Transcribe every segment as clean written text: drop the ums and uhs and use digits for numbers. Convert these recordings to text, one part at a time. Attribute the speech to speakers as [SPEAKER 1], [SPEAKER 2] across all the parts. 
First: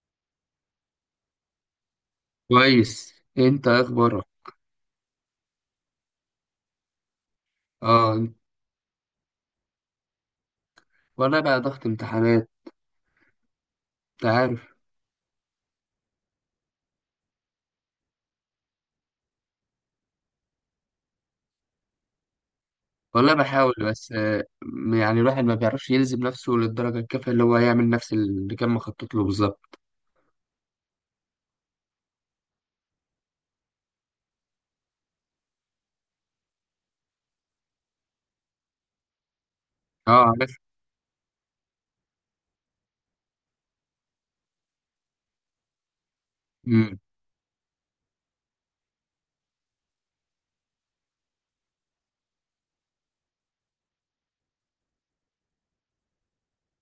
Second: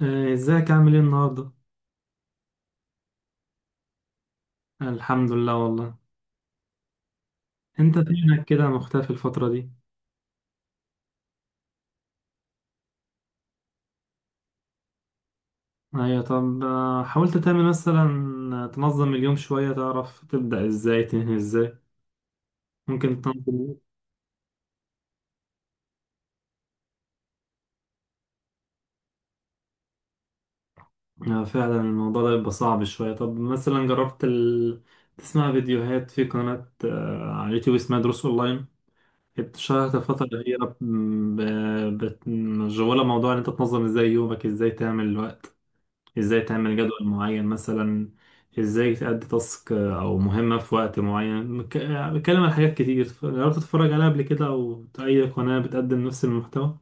[SPEAKER 1] ازيك عامل ايه النهارده؟
[SPEAKER 2] كويس. انت إيه اخبارك؟
[SPEAKER 1] الحمد لله والله. انت
[SPEAKER 2] اه.
[SPEAKER 1] فينك كده مختفي الفترة دي؟
[SPEAKER 2] والله بقى ضغط امتحانات. انت عارف.
[SPEAKER 1] ايوه، طب، حاولت تعمل مثلا تنظم اليوم شوية، تعرف تبدأ ازاي تنهي ازاي؟ ممكن
[SPEAKER 2] والله
[SPEAKER 1] تنظم.
[SPEAKER 2] بحاول، بس يعني الواحد ما بيعرفش يلزم نفسه للدرجة الكافية اللي هو يعمل نفس اللي كان مخطط له بالظبط.
[SPEAKER 1] فعلا الموضوع ده بيبقى صعب شوية. طب مثلا جربت تسمع فيديوهات في قناة على اليوتيوب اسمها دروس اونلاين؟ اتشهرت
[SPEAKER 2] اه،
[SPEAKER 1] الفترة
[SPEAKER 2] عارف.
[SPEAKER 1] الأخيرة مشغولة موضوع ان انت تنظم ازاي يومك، ازاي تعمل الوقت، ازاي تعمل جدول
[SPEAKER 2] مم.
[SPEAKER 1] معين مثلا، ازاي تأدي تاسك او مهمة في وقت معين بتكلم عن حاجات كتير، جربت تتفرج عليها قبل كده او اي قناة بتقدم نفس المحتوى؟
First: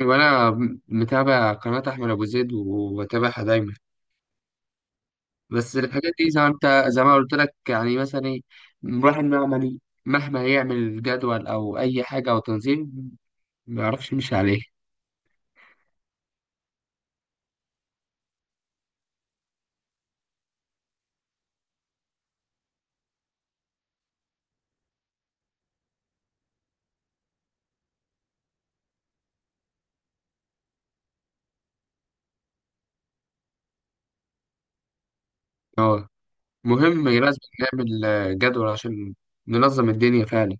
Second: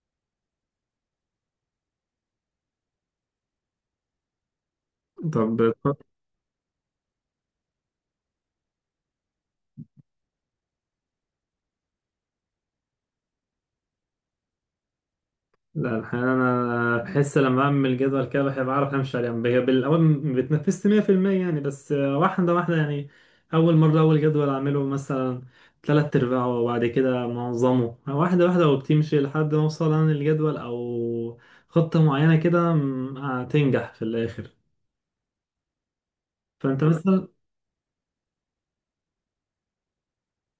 [SPEAKER 2] وانا متابع قناة احمد ابو زيد وبتابعها دايما.
[SPEAKER 1] طب
[SPEAKER 2] بس الحاجات دي زي ما قلت لك، يعني مثلا ايه، الواحد مهما يعمل جدول او اي حاجة او تنظيم، ما يعرفش يمشي عليه.
[SPEAKER 1] لا، الحقيقة أنا بحس لما بعمل جدول كده بحب أعرف همشي عليه، يعني بالأول ما بتنفذت 100% يعني، بس واحدة واحدة يعني. أول مرة أول جدول أعمله مثلا تلات أرباعه، وبعد كده منظمه واحدة واحدة، وبتمشي لحد ما أوصل أنا للجدول أو خطة معينة كده، هتنجح في الآخر.
[SPEAKER 2] اه،
[SPEAKER 1] فأنت
[SPEAKER 2] مهم
[SPEAKER 1] مثلا،
[SPEAKER 2] لازم نعمل جدول عشان ننظم الدنيا فعلا.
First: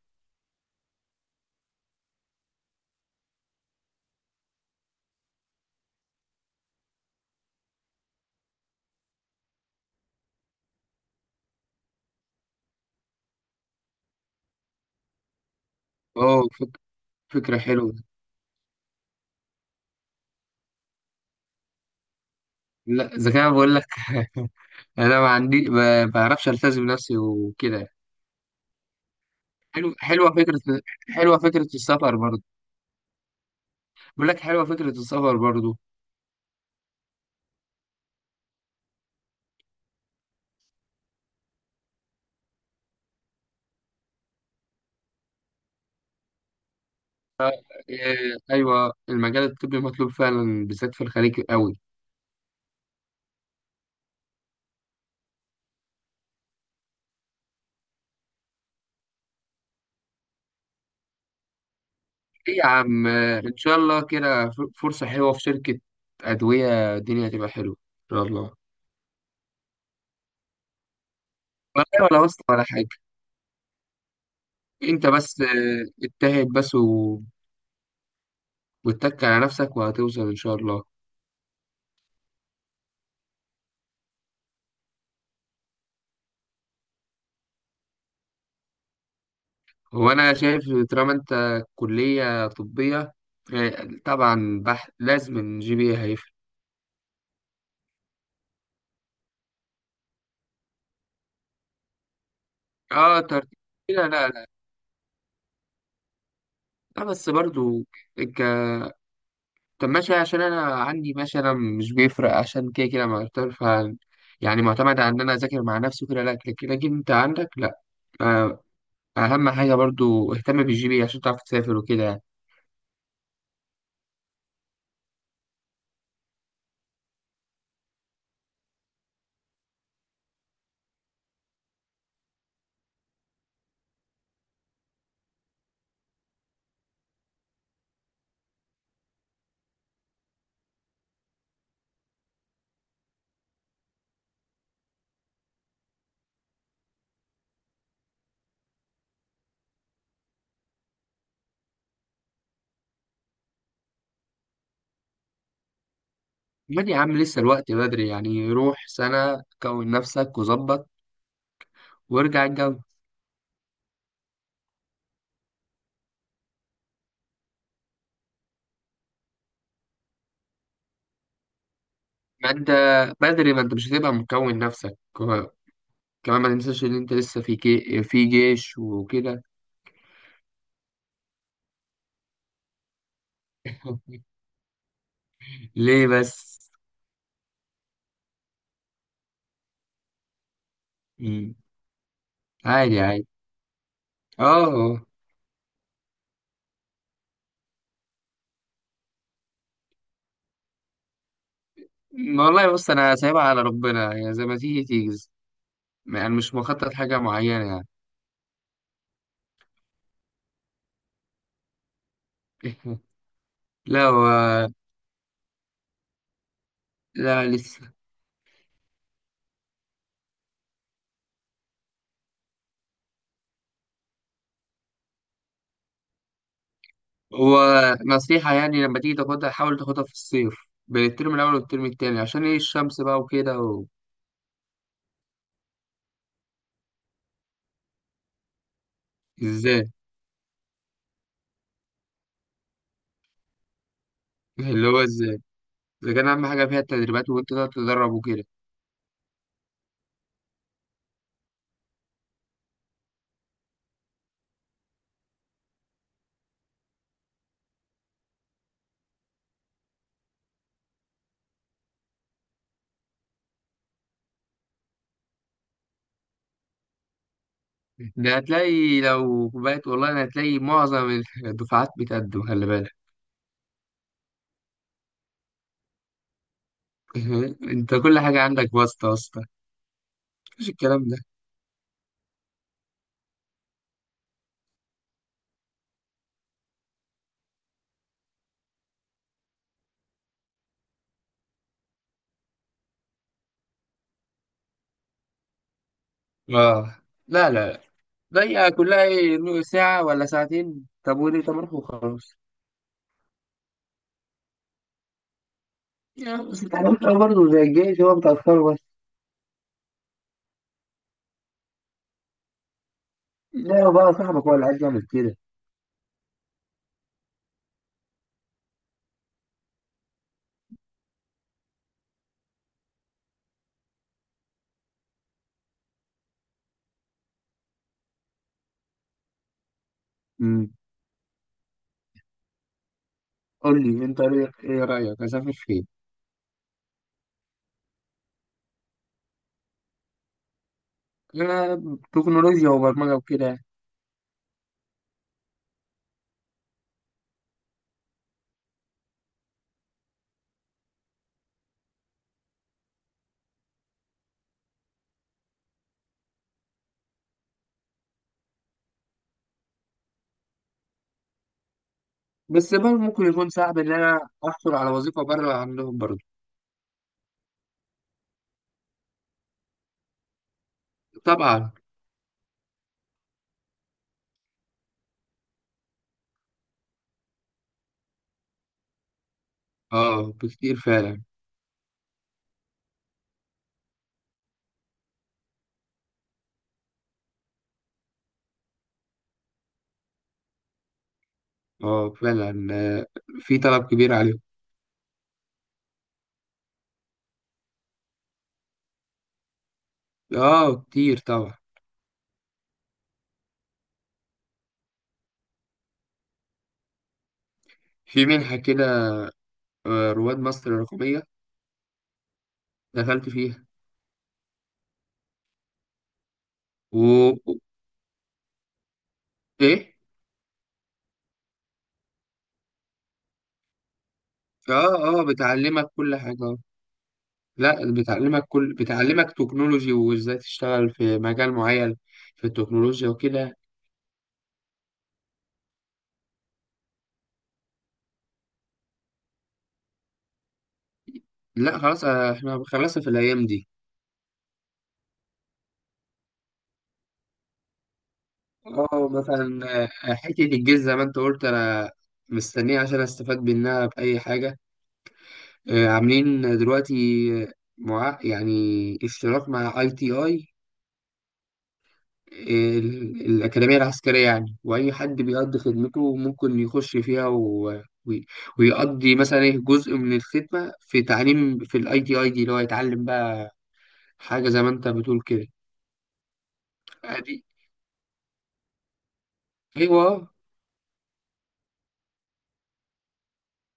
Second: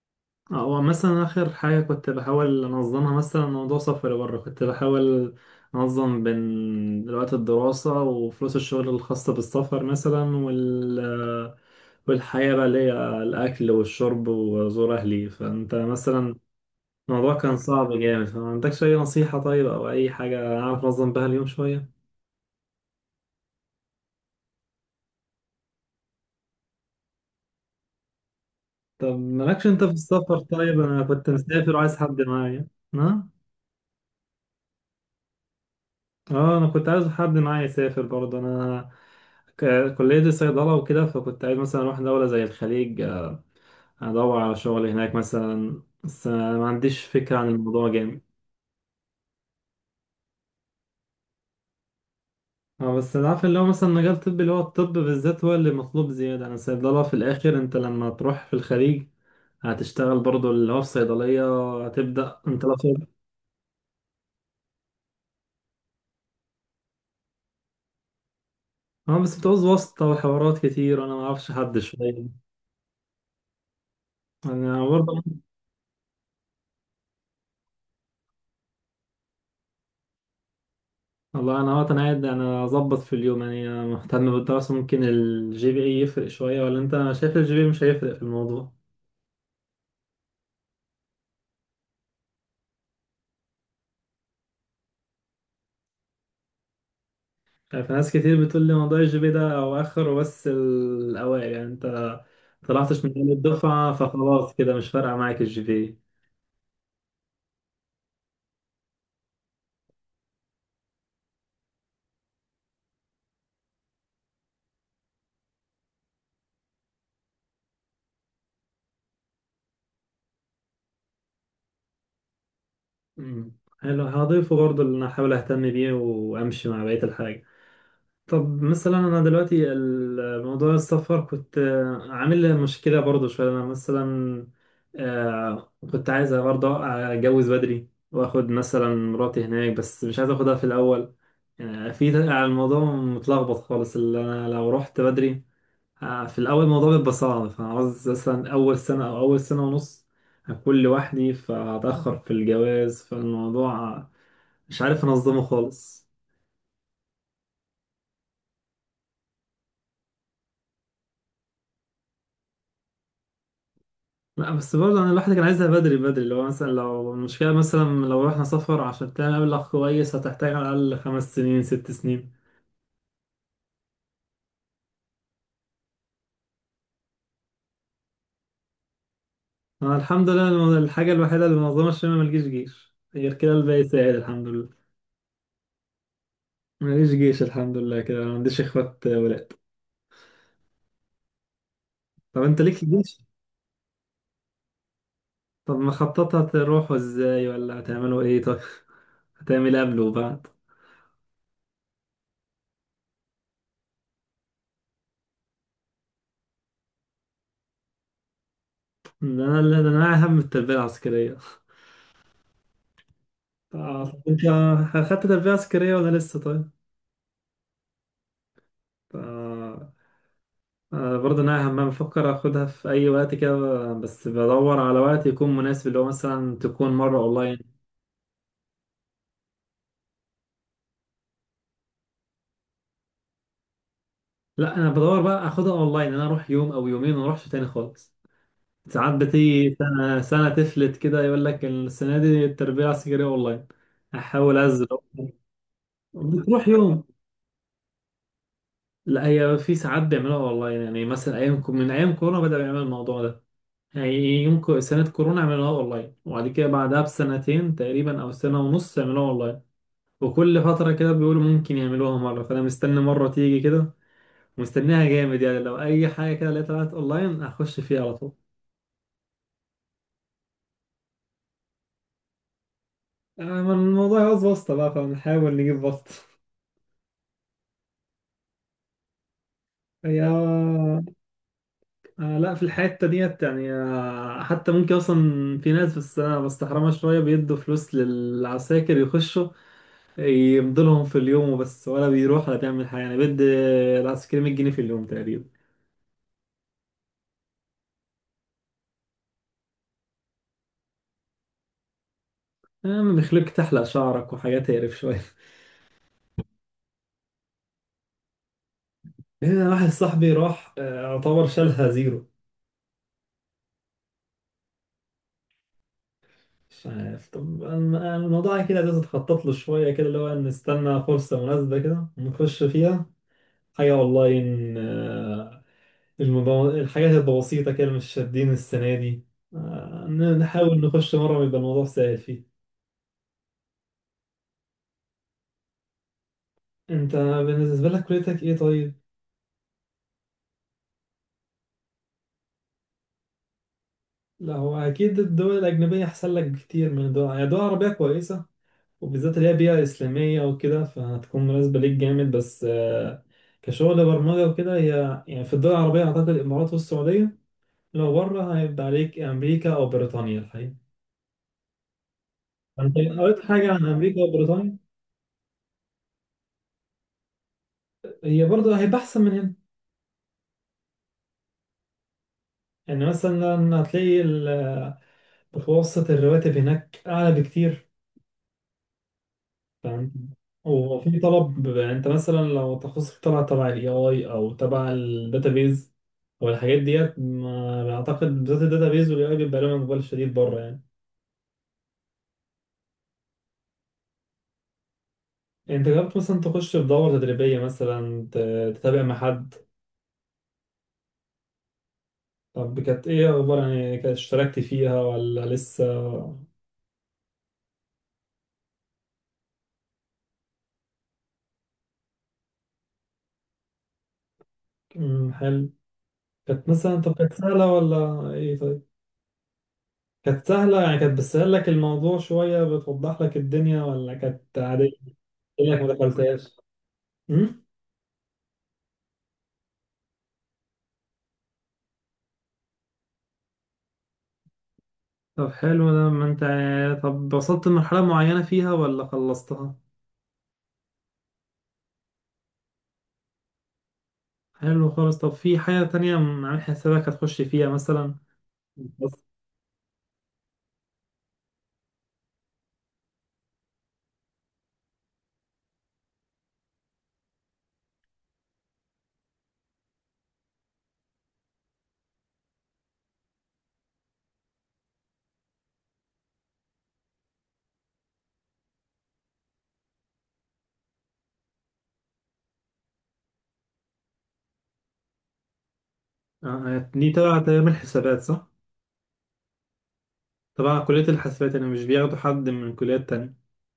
[SPEAKER 1] هو مثلا آخر حاجة كنت بحاول أنظمها مثلا موضوع سفر بره، كنت بحاول أنظم بين وقت الدراسة وفلوس الشغل الخاصة بالسفر مثلا، والحياة بقى اللي هي الأكل والشرب وزور أهلي. فأنت مثلا
[SPEAKER 2] اه،
[SPEAKER 1] الموضوع كان
[SPEAKER 2] فكرة
[SPEAKER 1] صعب
[SPEAKER 2] حلوة.
[SPEAKER 1] جامد، فما عندكش أي نصيحة طيب أو أي حاجة أعرف أنظم بها اليوم شوية؟
[SPEAKER 2] لا، إذا كان بقول لك أنا ما بعرفش ألتزم نفسي وكده.
[SPEAKER 1] طب مالكش أنت في
[SPEAKER 2] حلوة
[SPEAKER 1] السفر؟
[SPEAKER 2] فكرة.
[SPEAKER 1] طيب أنا كنت
[SPEAKER 2] حلوة فكرة
[SPEAKER 1] مسافر وعايز
[SPEAKER 2] السفر
[SPEAKER 1] حد
[SPEAKER 2] برضه.
[SPEAKER 1] معايا. نعم؟
[SPEAKER 2] بقول لك، حلوة فكرة السفر برضه.
[SPEAKER 1] اه انا كنت عايز حد معايا يسافر برضه، انا كلية الصيدلة وكده، فكنت عايز مثلا اروح دولة زي الخليج، ادور على شغل هناك مثلا، بس أنا ما عنديش فكرة عن الموضوع جامد.
[SPEAKER 2] إيه، أيوة المجال الطبي مطلوب فعلا، بالذات في الخليج قوي.
[SPEAKER 1] اه بس أنا عارف اللي هو مثلا مجال طبي اللي هو الطب بالذات هو اللي مطلوب زيادة، انا الصيدلة في الاخر انت لما تروح في الخليج هتشتغل برضه اللي هو في صيدلية. هتبدأ
[SPEAKER 2] إيه
[SPEAKER 1] انت
[SPEAKER 2] يا
[SPEAKER 1] لو
[SPEAKER 2] عم، إن شاء الله كده فرصة حلوة في شركة أدوية، الدنيا هتبقى حلوة إن شاء الله.
[SPEAKER 1] اه بس بتعوز واسطة وحوارات كتير وانا ما اعرفش حد
[SPEAKER 2] ولا ولا
[SPEAKER 1] شوية.
[SPEAKER 2] واسطة ولا حاجة.
[SPEAKER 1] انا
[SPEAKER 2] انت
[SPEAKER 1] برضه،
[SPEAKER 2] بس اجتهد، بس واتك على نفسك وهتوصل ان شاء الله.
[SPEAKER 1] والله انا وقت انا قاعد انا اظبط في اليوم، يعني أنا مهتم بالدراسه. ممكن الجي بي اي يفرق شويه، ولا انت شايف الجي بي إيه مش هيفرق في الموضوع؟
[SPEAKER 2] هو انا شايف، طالما انت كلية طبية، طبعا لازم الـGPA هيفرق.
[SPEAKER 1] يعني في ناس كتير بتقول لي موضوع الجي بي إيه ده اواخر وبس الاوائل، يعني انت طلعتش من
[SPEAKER 2] اه،
[SPEAKER 1] أول
[SPEAKER 2] ترتيب.
[SPEAKER 1] الدفعه
[SPEAKER 2] لا لا لا.
[SPEAKER 1] فخلاص كده مش فارقه معاك الجي بي.
[SPEAKER 2] لا بس برضو ك... طب ماشي، عشان انا عندي ماشي، انا مش بيفرق عشان كده يعني معتمد على ان انا اذاكر مع نفسي وكده. لا، لكن انت عندك. لا، آه، اهم حاجة برضو اهتم بالـGPA عشان تعرف تسافر وكده يعني.
[SPEAKER 1] حلو، هضيفه برضه اللي انا احاول اهتم بيه وامشي مع بقيه الحاجه. طب مثلا انا دلوقتي الموضوع السفر كنت عامل لي مشكله برضه شويه. انا مثلا كنت عايز برضه اتجوز بدري واخد مثلا مراتي هناك، بس مش عايز اخدها في الاول. في الموضوع متلخبط خالص، اللي انا لو رحت بدري في الاول الموضوع بيبقى صعب، فعاوز مثلا اول سنه او اول سنه ونص هكون لوحدي، فهتاخر في الجواز، فالموضوع مش عارف انظمه خالص.
[SPEAKER 2] امال يا عم لسه الوقت بدري يعني، روح سنة كون نفسك وظبط وارجع الجو.
[SPEAKER 1] لا بس برضه انا الواحد كان عايزها بدري بدري، اللي هو مثلا لو المشكله مثلا لو رحنا سفر عشان تعمل مبلغ كويس هتحتاج على الاقل 5 سنين 6 سنين.
[SPEAKER 2] ما انت ما انت مش هتبقى مكون نفسك كمان ما تنساش ان انت لسه في في جيش وكده.
[SPEAKER 1] انا الحمد لله، الحاجه الوحيده اللي منظمه الشمال ملجيش جيش غير كده، الباقي ساعد الحمد لله.
[SPEAKER 2] ليه بس؟
[SPEAKER 1] ماليش جيش الحمد لله، كده ما عنديش اخوات ولاد.
[SPEAKER 2] مم.
[SPEAKER 1] طب انت ليك
[SPEAKER 2] عادي،
[SPEAKER 1] جيش؟
[SPEAKER 2] عادي. اه.
[SPEAKER 1] طب مخططها تروحوا ازاي ولا هتعملوا ايه طيب؟ هتعمل إيه قبل وبعد؟
[SPEAKER 2] ما والله بص، انا سايبها على ربنا، يعني زي ما تيجي تيجي. يعني مش مخطط حاجة معينة يعني.
[SPEAKER 1] ده انا اللي ده انا هم التربيه العسكريه. طب
[SPEAKER 2] لا
[SPEAKER 1] انت اخدت تربيه عسكريه ولا لسه طيب؟
[SPEAKER 2] لا لسه.
[SPEAKER 1] آه، برضه انا هم بفكر اخدها في اي وقت كده، بس بدور على وقت يكون مناسب، اللي هو مثلا تكون مره اونلاين.
[SPEAKER 2] ونصيحة يعني، لما تيجي تاخدها حاول تاخدها في الصيف، بين الترم الأول والترم التاني، عشان إيه الشمس بقى وكده
[SPEAKER 1] لا انا بدور بقى اخدها اونلاين، انا اروح يوم او يومين وما اروحش تاني خالص. ساعات بتيجي
[SPEAKER 2] إزاي؟
[SPEAKER 1] سنه سنه تفلت كده، يقول لك السنه دي التربيه العسكريه اونلاين. احاول ازل.
[SPEAKER 2] اللي هو إزاي، إذا كان أهم حاجة
[SPEAKER 1] بتروح
[SPEAKER 2] فيها
[SPEAKER 1] يوم؟
[SPEAKER 2] التدريبات، وأنت تقعد تدرب وكده.
[SPEAKER 1] لا هي في ساعات بيعملوها اونلاين، يعني مثلا ايام من ايام كورونا بدأوا يعملوا الموضوع ده، يعني يوم سنه كورونا عملوها اونلاين، وبعد كده بعدها بسنتين تقريبا او سنه ونص عملوها اونلاين. وكل فترة كده بيقولوا ممكن يعملوها مرة، فأنا مستني مرة تيجي كده، ومستنيها جامد، يعني لو أي حاجة كده لقيتها طلعت أونلاين هخش فيها على طول.
[SPEAKER 2] ده هتلاقي لو بقيت والله أنا هتلاقي معظم الدفعات بتقدم، خلي بالك.
[SPEAKER 1] ما الموضوع عاوز واسطة بقى، فنحاول نجيب واسطة.
[SPEAKER 2] أنت كل حاجة عندك واسطة واسطة.
[SPEAKER 1] هي
[SPEAKER 2] مفيش الكلام ده.
[SPEAKER 1] لا في الحتة ديت يعني، حتى ممكن أصلا في ناس، بس أنا بستحرمها شوية، بيدوا فلوس للعساكر يخشوا يمضلهم في اليوم وبس، ولا بيروح ولا بيعمل حاجة. يعني بيدي العسكري 100 جنيه في اليوم تقريبا.
[SPEAKER 2] آه. لا لا. لا، هي كلها إيه ساعة ولا ساعتين. طب وليه؟ طب روح وخلاص
[SPEAKER 1] بيخليك تحلق شعرك وحاجات تقرف شوية.
[SPEAKER 2] يعني. بس التعليم برضه زي الجيش، هو بتأخره.
[SPEAKER 1] هنا واحد صاحبي راح يعتبر شالها زيرو.
[SPEAKER 2] لا، هو بقى صاحبك هو اللي عايز يعمل كده.
[SPEAKER 1] مش عارف، طب أنا- الموضوع كده لازم تخطط له شوية كده، اللي هو نستنى فرصة مناسبة كده نخش فيها. حاجة والله إن الحاجات البسيطة كده مش شادين السنة دي.
[SPEAKER 2] امم.
[SPEAKER 1] نحاول نخش مرة ويبقى الموضوع سهل فيه.
[SPEAKER 2] قول لي انت ايه رايك، اسافر فين؟
[SPEAKER 1] أنت بالنسبة لك كليتك إيه طيب؟
[SPEAKER 2] انا تكنولوجيا وبرمجه وكده يعني.
[SPEAKER 1] لا هو أكيد الدول الأجنبية أحسن لك بكتير من الدول، يعني الدول العربية كويسة، وبالذات اللي هي بيئة إسلامية وكده فهتكون مناسبة ليك جامد، بس كشغل برمجة وكده هي يعني في الدول العربية أعتقد الإمارات والسعودية، لو بره هيبقى عليك أمريكا أو بريطانيا الحقيقة.
[SPEAKER 2] بس
[SPEAKER 1] فأنت
[SPEAKER 2] برضه ممكن
[SPEAKER 1] قريت
[SPEAKER 2] يكون
[SPEAKER 1] حاجة
[SPEAKER 2] صعب
[SPEAKER 1] عن
[SPEAKER 2] ان
[SPEAKER 1] أمريكا
[SPEAKER 2] انا احصل
[SPEAKER 1] وبريطانيا؟
[SPEAKER 2] على وظيفه بره عندهم برضه.
[SPEAKER 1] هي برضه هيبقى أحسن من هنا.
[SPEAKER 2] طبعا.
[SPEAKER 1] يعني مثلا هتلاقي متوسط الرواتب هناك أعلى بكتير. تمام.
[SPEAKER 2] اه، بكتير
[SPEAKER 1] وفي
[SPEAKER 2] فعلا.
[SPEAKER 1] طلب، انت مثلا لو تخصصك طلع تبع الاي اي او تبع الداتابيز او الحاجات ديت، ما اعتقد بالذات الداتابيز والاي اي بيبقى لهم اقبال شديد بره يعني.
[SPEAKER 2] اه فعلا، في طلب كبير عليهم.
[SPEAKER 1] انت جربت مثلا تخش في دورة تدريبية مثلا تتابع مع حد؟
[SPEAKER 2] اه، كتير طبعا.
[SPEAKER 1] طب كانت ايه اخبار، يعني كانت اشتركت فيها ولا لسه؟
[SPEAKER 2] في منحه كده رواد مصر الرقميه، دخلت فيها.
[SPEAKER 1] مم، حلو. كانت
[SPEAKER 2] و
[SPEAKER 1] مثلا، طب كانت
[SPEAKER 2] و-
[SPEAKER 1] سهلة ولا ايه طيب؟
[SPEAKER 2] ايه.
[SPEAKER 1] كانت سهلة يعني، كانت بتسهل لك الموضوع شوية بتوضح لك الدنيا، ولا كانت
[SPEAKER 2] اه،
[SPEAKER 1] عادية
[SPEAKER 2] اه،
[SPEAKER 1] كأنك
[SPEAKER 2] بتعلمك
[SPEAKER 1] ما
[SPEAKER 2] كل حاجه.
[SPEAKER 1] دخلتهاش؟
[SPEAKER 2] لا، بتعلمك تكنولوجي وازاي تشتغل في مجال معين في التكنولوجيا وكده.
[SPEAKER 1] طب حلو ده ما انت، طب وصلت لمرحلة معينة فيها ولا خلصتها؟
[SPEAKER 2] لا خلاص، احنا خلصنا في الايام دي.
[SPEAKER 1] حلو خالص، طب في حاجة تانية عامل حسابك هتخش فيها مثلا؟
[SPEAKER 2] اه،
[SPEAKER 1] بس
[SPEAKER 2] مثلا حته الجيش زي ما انت قلت، انا مستنيه عشان استفاد منها باي حاجه. عاملين دلوقتي آه، مع يعني اشتراك مع ITI، الأكاديمية العسكرية يعني، وأي حد بيقضي خدمته ممكن يخش فيها و- ويقضي مثلا إيه جزء من الخدمة في تعليم، في الـITI دي، اللي هو يتعلم بقى حاجة زي ما أنت بتقول كده.
[SPEAKER 1] دي تبع
[SPEAKER 2] عادي.
[SPEAKER 1] تعمل حسابات صح؟
[SPEAKER 2] أيوه، آه.
[SPEAKER 1] تبع كلية الحاسبات يعني، مش بياخدوا حد من كليات تانية؟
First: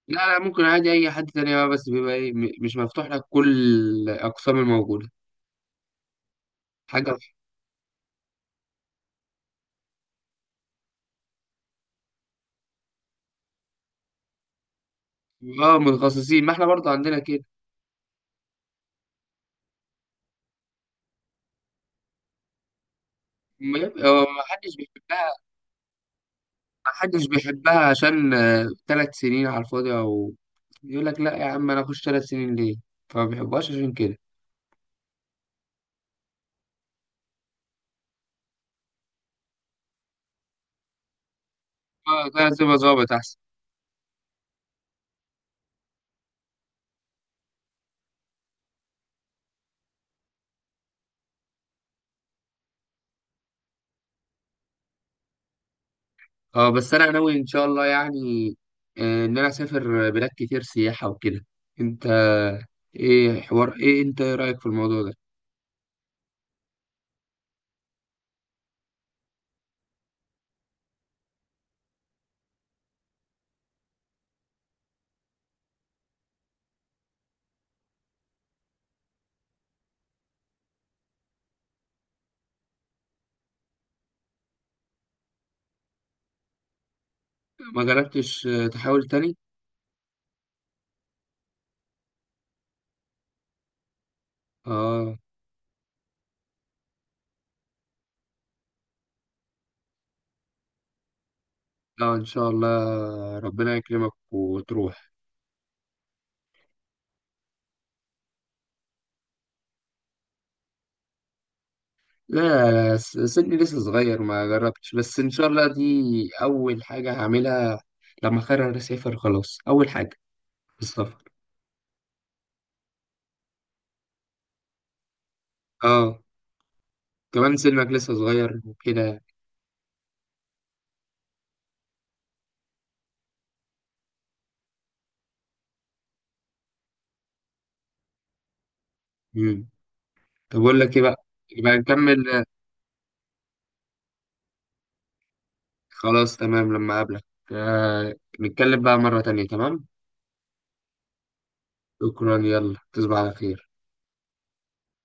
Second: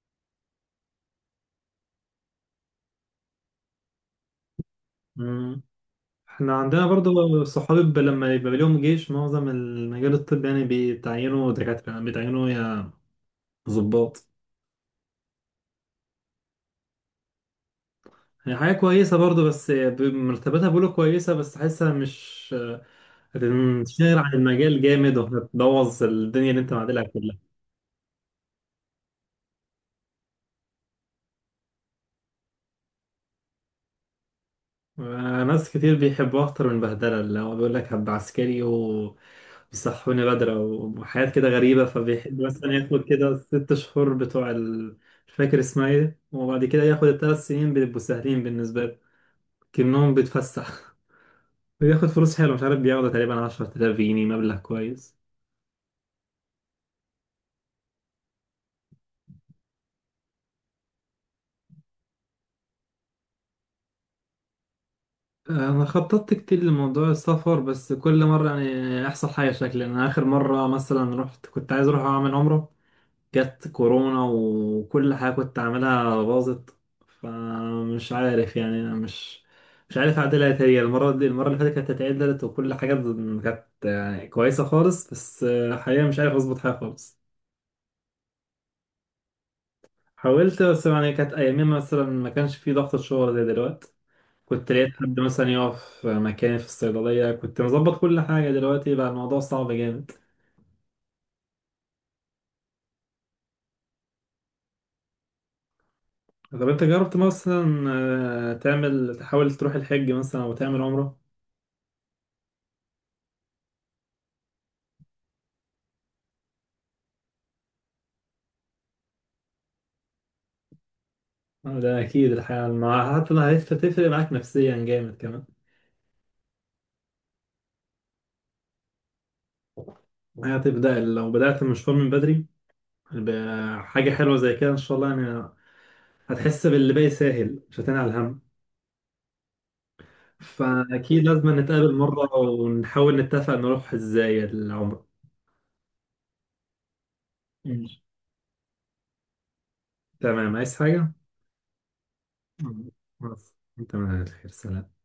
[SPEAKER 2] لا لا، ممكن عادي أي حد تاني بقى، بس بيبقى إيه مش مفتوح لك كل الأقسام الموجودة.
[SPEAKER 1] مم. احنا عندنا
[SPEAKER 2] حاجة.
[SPEAKER 1] برضو صحابي لما يبقى ليهم جيش معظم المجال الطبي يعني بيتعينوا دكاترة، يعني بيتعينوا يا ضباط.
[SPEAKER 2] اه، متخصصين، ما احنا برضه عندنا كده.
[SPEAKER 1] يعني حاجة كويسة برضو، بس مرتباتها بيقولوا كويسة، بس حاسة مش
[SPEAKER 2] ما يبقى-
[SPEAKER 1] هتنشهر
[SPEAKER 2] هو
[SPEAKER 1] عن
[SPEAKER 2] ما حدش
[SPEAKER 1] المجال جامد
[SPEAKER 2] بيحبها،
[SPEAKER 1] وهتبوظ الدنيا اللي انت معادلها
[SPEAKER 2] محدش
[SPEAKER 1] كلها.
[SPEAKER 2] بيحبها، عشان 3 سنين على الفاضي، او يقول لك لا يا عم انا اخش 3 سنين ليه؟ فما بيحبوهاش عشان كده.
[SPEAKER 1] ناس كتير بيحبوا اكتر من بهدله، اللي هو بيقول لك هبقى عسكري وبيصحوني بدري وحاجات كده غريبه،
[SPEAKER 2] اه،
[SPEAKER 1] فبيحب
[SPEAKER 2] ده
[SPEAKER 1] مثلا
[SPEAKER 2] سيبها
[SPEAKER 1] ياخد
[SPEAKER 2] ظابط
[SPEAKER 1] كده
[SPEAKER 2] احسن.
[SPEAKER 1] 6 شهور بتوع مش فاكر اسمها ايه، وبعد كده ياخد ال3 سنين بيبقوا سهلين بالنسبه له كأنهم بيتفسح. وياخد فلوس حلوه، مش عارف بياخد تقريبا 10000 جنيه، مبلغ كويس.
[SPEAKER 2] اه بس انا ناوي ان شاء الله يعني ان انا اسافر بلاد كتير سياحة وكده. انت، ايه حوار ايه انت ايه رايك في الموضوع ده؟
[SPEAKER 1] انا خططت كتير لموضوع السفر، بس كل مره يعني احصل حاجه، شكلي انا اخر مره مثلا رحت كنت عايز اروح اعمل عمره، جت كورونا وكل حاجه كنت عاملها باظت. فمش عارف يعني انا مش عارف اعدلها إيه تاني. المره دي المره اللي فاتت كانت اتعدلت وكل حاجه كانت يعني كويسه خالص، بس حقيقه مش عارف اظبط حاجه خالص.
[SPEAKER 2] ما جربتش تحاول تاني.
[SPEAKER 1] حاولت، بس يعني كانت ايامين مثلا ما كانش في ضغط الشغل زي دلوقتي، كنت لقيت
[SPEAKER 2] اه،
[SPEAKER 1] حد مثلا يقف مكاني في الصيدلية، كنت مظبط كل حاجة. دلوقتي بقى الموضوع صعب جامد.
[SPEAKER 2] لا ان شاء الله ربنا يكرمك وتروح.
[SPEAKER 1] طب انت جربت مثلا تعمل تحاول تروح الحج مثلا او تعمل عمرة؟
[SPEAKER 2] لا لا، سني لسه صغير، ما جربتش، بس ان شاء الله دي اول حاجه هعملها. لما اقرر اسافر خلاص، اول حاجه السفر.
[SPEAKER 1] ده اكيد الحقيقة، مع حتى لو هتفرق معاك نفسيا جامد كمان.
[SPEAKER 2] اه، كمان سنك لسه صغير وكده.
[SPEAKER 1] هتبدأ لو بدأت المشوار من بدري بحاجة حلوة زي كده ان شاء الله يعني، هتحس باللي باقي ساهل مش هتنعي الهم.
[SPEAKER 2] مم. طب اقول لك ايه
[SPEAKER 1] فأكيد
[SPEAKER 2] بقى،
[SPEAKER 1] لازم
[SPEAKER 2] يبقى
[SPEAKER 1] نتقابل مرة
[SPEAKER 2] نكمل،
[SPEAKER 1] ونحاول نتفق نروح ازاي العمرة.
[SPEAKER 2] خلاص تمام لما اقابلك
[SPEAKER 1] ماشي.
[SPEAKER 2] آه نتكلم بقى مره تانية، تمام.
[SPEAKER 1] تمام، عايز حاجة؟
[SPEAKER 2] شكرا، يلا تصبح على
[SPEAKER 1] مع السلامة.
[SPEAKER 2] خير.
[SPEAKER 1] أنت من أهل الخير، سلام.